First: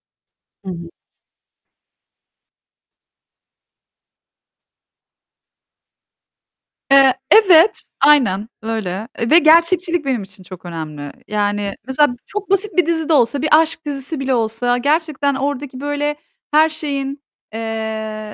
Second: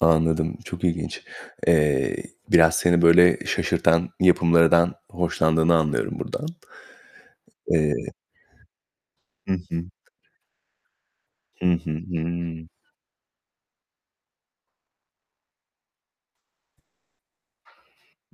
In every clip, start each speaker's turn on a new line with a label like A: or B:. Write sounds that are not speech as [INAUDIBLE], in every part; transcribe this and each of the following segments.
A: Anladım,
B: Hı
A: çok
B: hı.
A: ilginç. Eee, biraz seni böyle şaşırtan yapımlardan hoşlandığını anlıyorum buradan.
B: Eee, evet,
A: Eee
B: aynen, öyle, e, ve
A: Hı hı.
B: gerçekçilik benim için çok önemli.
A: Hı
B: Yani
A: hı,
B: mesela çok
A: hımm.
B: basit bir dizi de olsa, bir aşk dizisi bile olsa gerçekten oradaki böyle her şeyin,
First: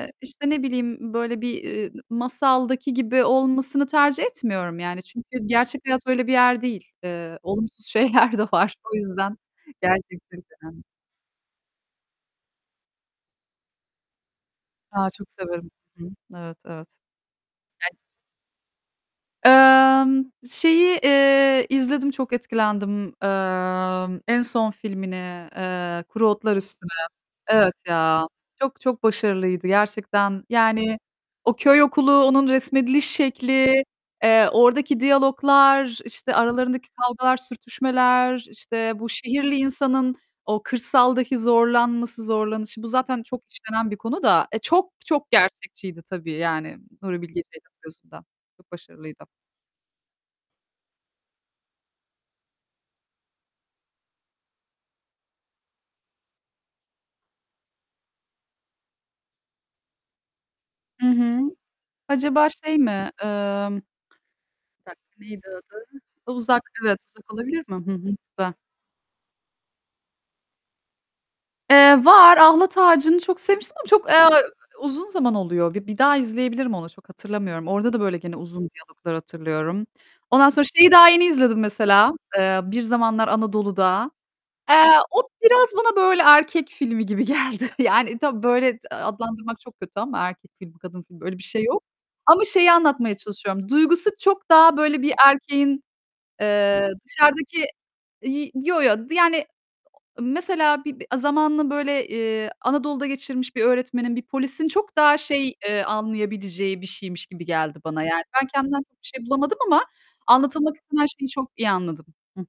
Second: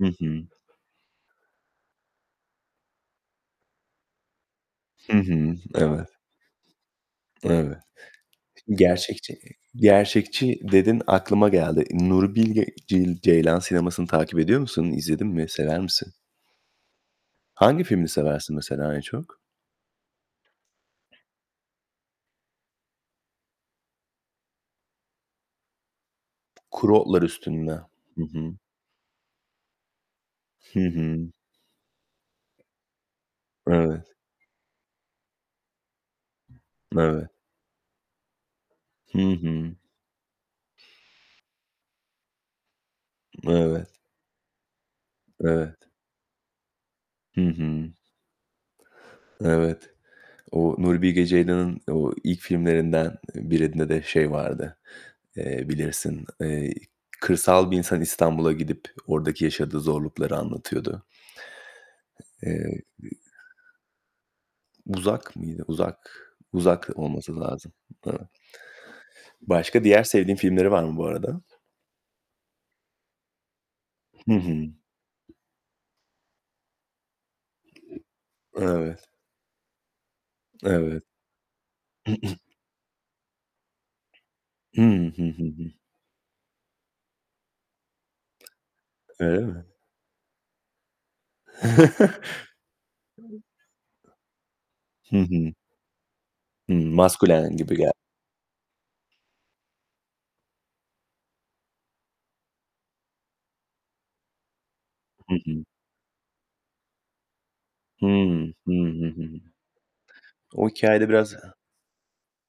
A: Hı hı.
B: işte, ne bileyim böyle bir, ııı, masaldaki gibi olmasını tercih etmiyorum yani.
A: Hı
B: Çünkü
A: hı,
B: gerçek hayat
A: evet.
B: öyle bir yer değil. Iıı,
A: Evet.
B: olumsuz şeyler de var. O yüzden
A: Gerçekçi
B: gerçekçilik
A: gerçekçi
B: önemli.
A: dedin, aklıma geldi. Nuri Bilge Cey Ceylan sinemasını takip ediyor musun?
B: A,
A: İzledin
B: çok
A: mi?
B: severim.
A: Sever
B: Hı
A: misin?
B: hı, evet, evet.
A: Hangi
B: [UNINTELLIGIBLE]
A: filmi seversin mesela en çok?
B: Emm, şeyi, eee, izledim, çok etkilendim. Emm, en son filmini, ııı, "Kuru Otlar Üstüne."
A: "Kuru Otlar
B: Evet
A: Üstünde." Hı
B: ya,
A: hı.
B: çok çok başarılıydı gerçekten,
A: Hı
B: yani,
A: hı.
B: o köy okulu, onun resmediliş şekli,
A: Evet.
B: eee, oradaki diyaloglar, işte, aralarındaki
A: Evet.
B: kavgalar, sürtüşmeler, işte, bu
A: Hı
B: şehirli
A: hı.
B: insanın o kırsaldaki zorlanması, zorlanışı bu zaten çok
A: Evet.
B: işlenen bir konu da, e, çok çok
A: Evet.
B: gerçekçiydi tabii, yani, Nuri Bilge
A: Hı
B: Ceylan'ın
A: hı.
B: gözünden. Çok başarılıydı.
A: Evet. O Nuri Bilge Ceylan'ın o ilk filmlerinden, eee, birinde de şey vardı, eee, bilirsin, eee, kırsal bir insan İstanbul'a gidip oradaki yaşadığı zorlukları anlatıyordu.
B: Hı hı,
A: H
B: acaba şey
A: eee, b
B: mi, Imm, bir dakika,
A: "Uzak"
B: neydi
A: mıydı?
B: adı?
A: "Uzak",
B: Iıı, "Uzak",
A: "Uzak"
B: evet, "Uzak"
A: olması
B: olabilir
A: lazım.
B: mi? Hı hı.
A: Evet.
B: Güzel.
A: Başka diğer sevdiğin filmleri var mı bu arada?
B: Eee, var, "Ahlat Ağacı"nı çok sevmiştim ama çok, aaa,
A: Hı hı.
B: uzun zaman oluyor. Bi bir daha izleyebilirim onu, çok hatırlamıyorum. Orada da böyle gene uzun
A: Evet.
B: diyaloglar hatırlıyorum. Ondan sonra şeyi
A: Evet.
B: daha yeni izledim, mesela,
A: [CLEARS THROAT]
B: eee, "Bir Zamanlar Anadolu'da." Eee,
A: Hıı.
B: o
A: Hı, hı
B: biraz
A: hı.
B: bana böyle erkek filmi gibi geldi. Yani, tabii böyle, d
A: Öyle
B: adlandırmak
A: mi?
B: çok kötü ama erkek filmi, kadın filmi, öyle bir şey yok ama şeyi anlatmaya çalışıyorum. Duygusu çok daha
A: [LAUGHS]
B: böyle bir
A: Hı hı.
B: erkeğin,
A: Hıı,
B: eee,
A: maskülen
B: dışarıdaki
A: gibi gel
B: iii, yo yo, d yani, mesela bir b zamanını böyle, eee, Anadolu'da geçirmiş bir öğretmenin, bir polisin çok daha
A: Hı
B: şey,
A: hı.
B: eee, anlayabileceği bir şeymiş gibi geldi bana. Yani, ben
A: Hıı. Hı, hı,
B: kendimden çok
A: hı
B: bir şey
A: hı.
B: bulamadım ama
A: O
B: anlatılmak istenen
A: hikâyede
B: şeyi
A: biraz Hı
B: çok
A: hı.
B: iyi anladım. Hı hı.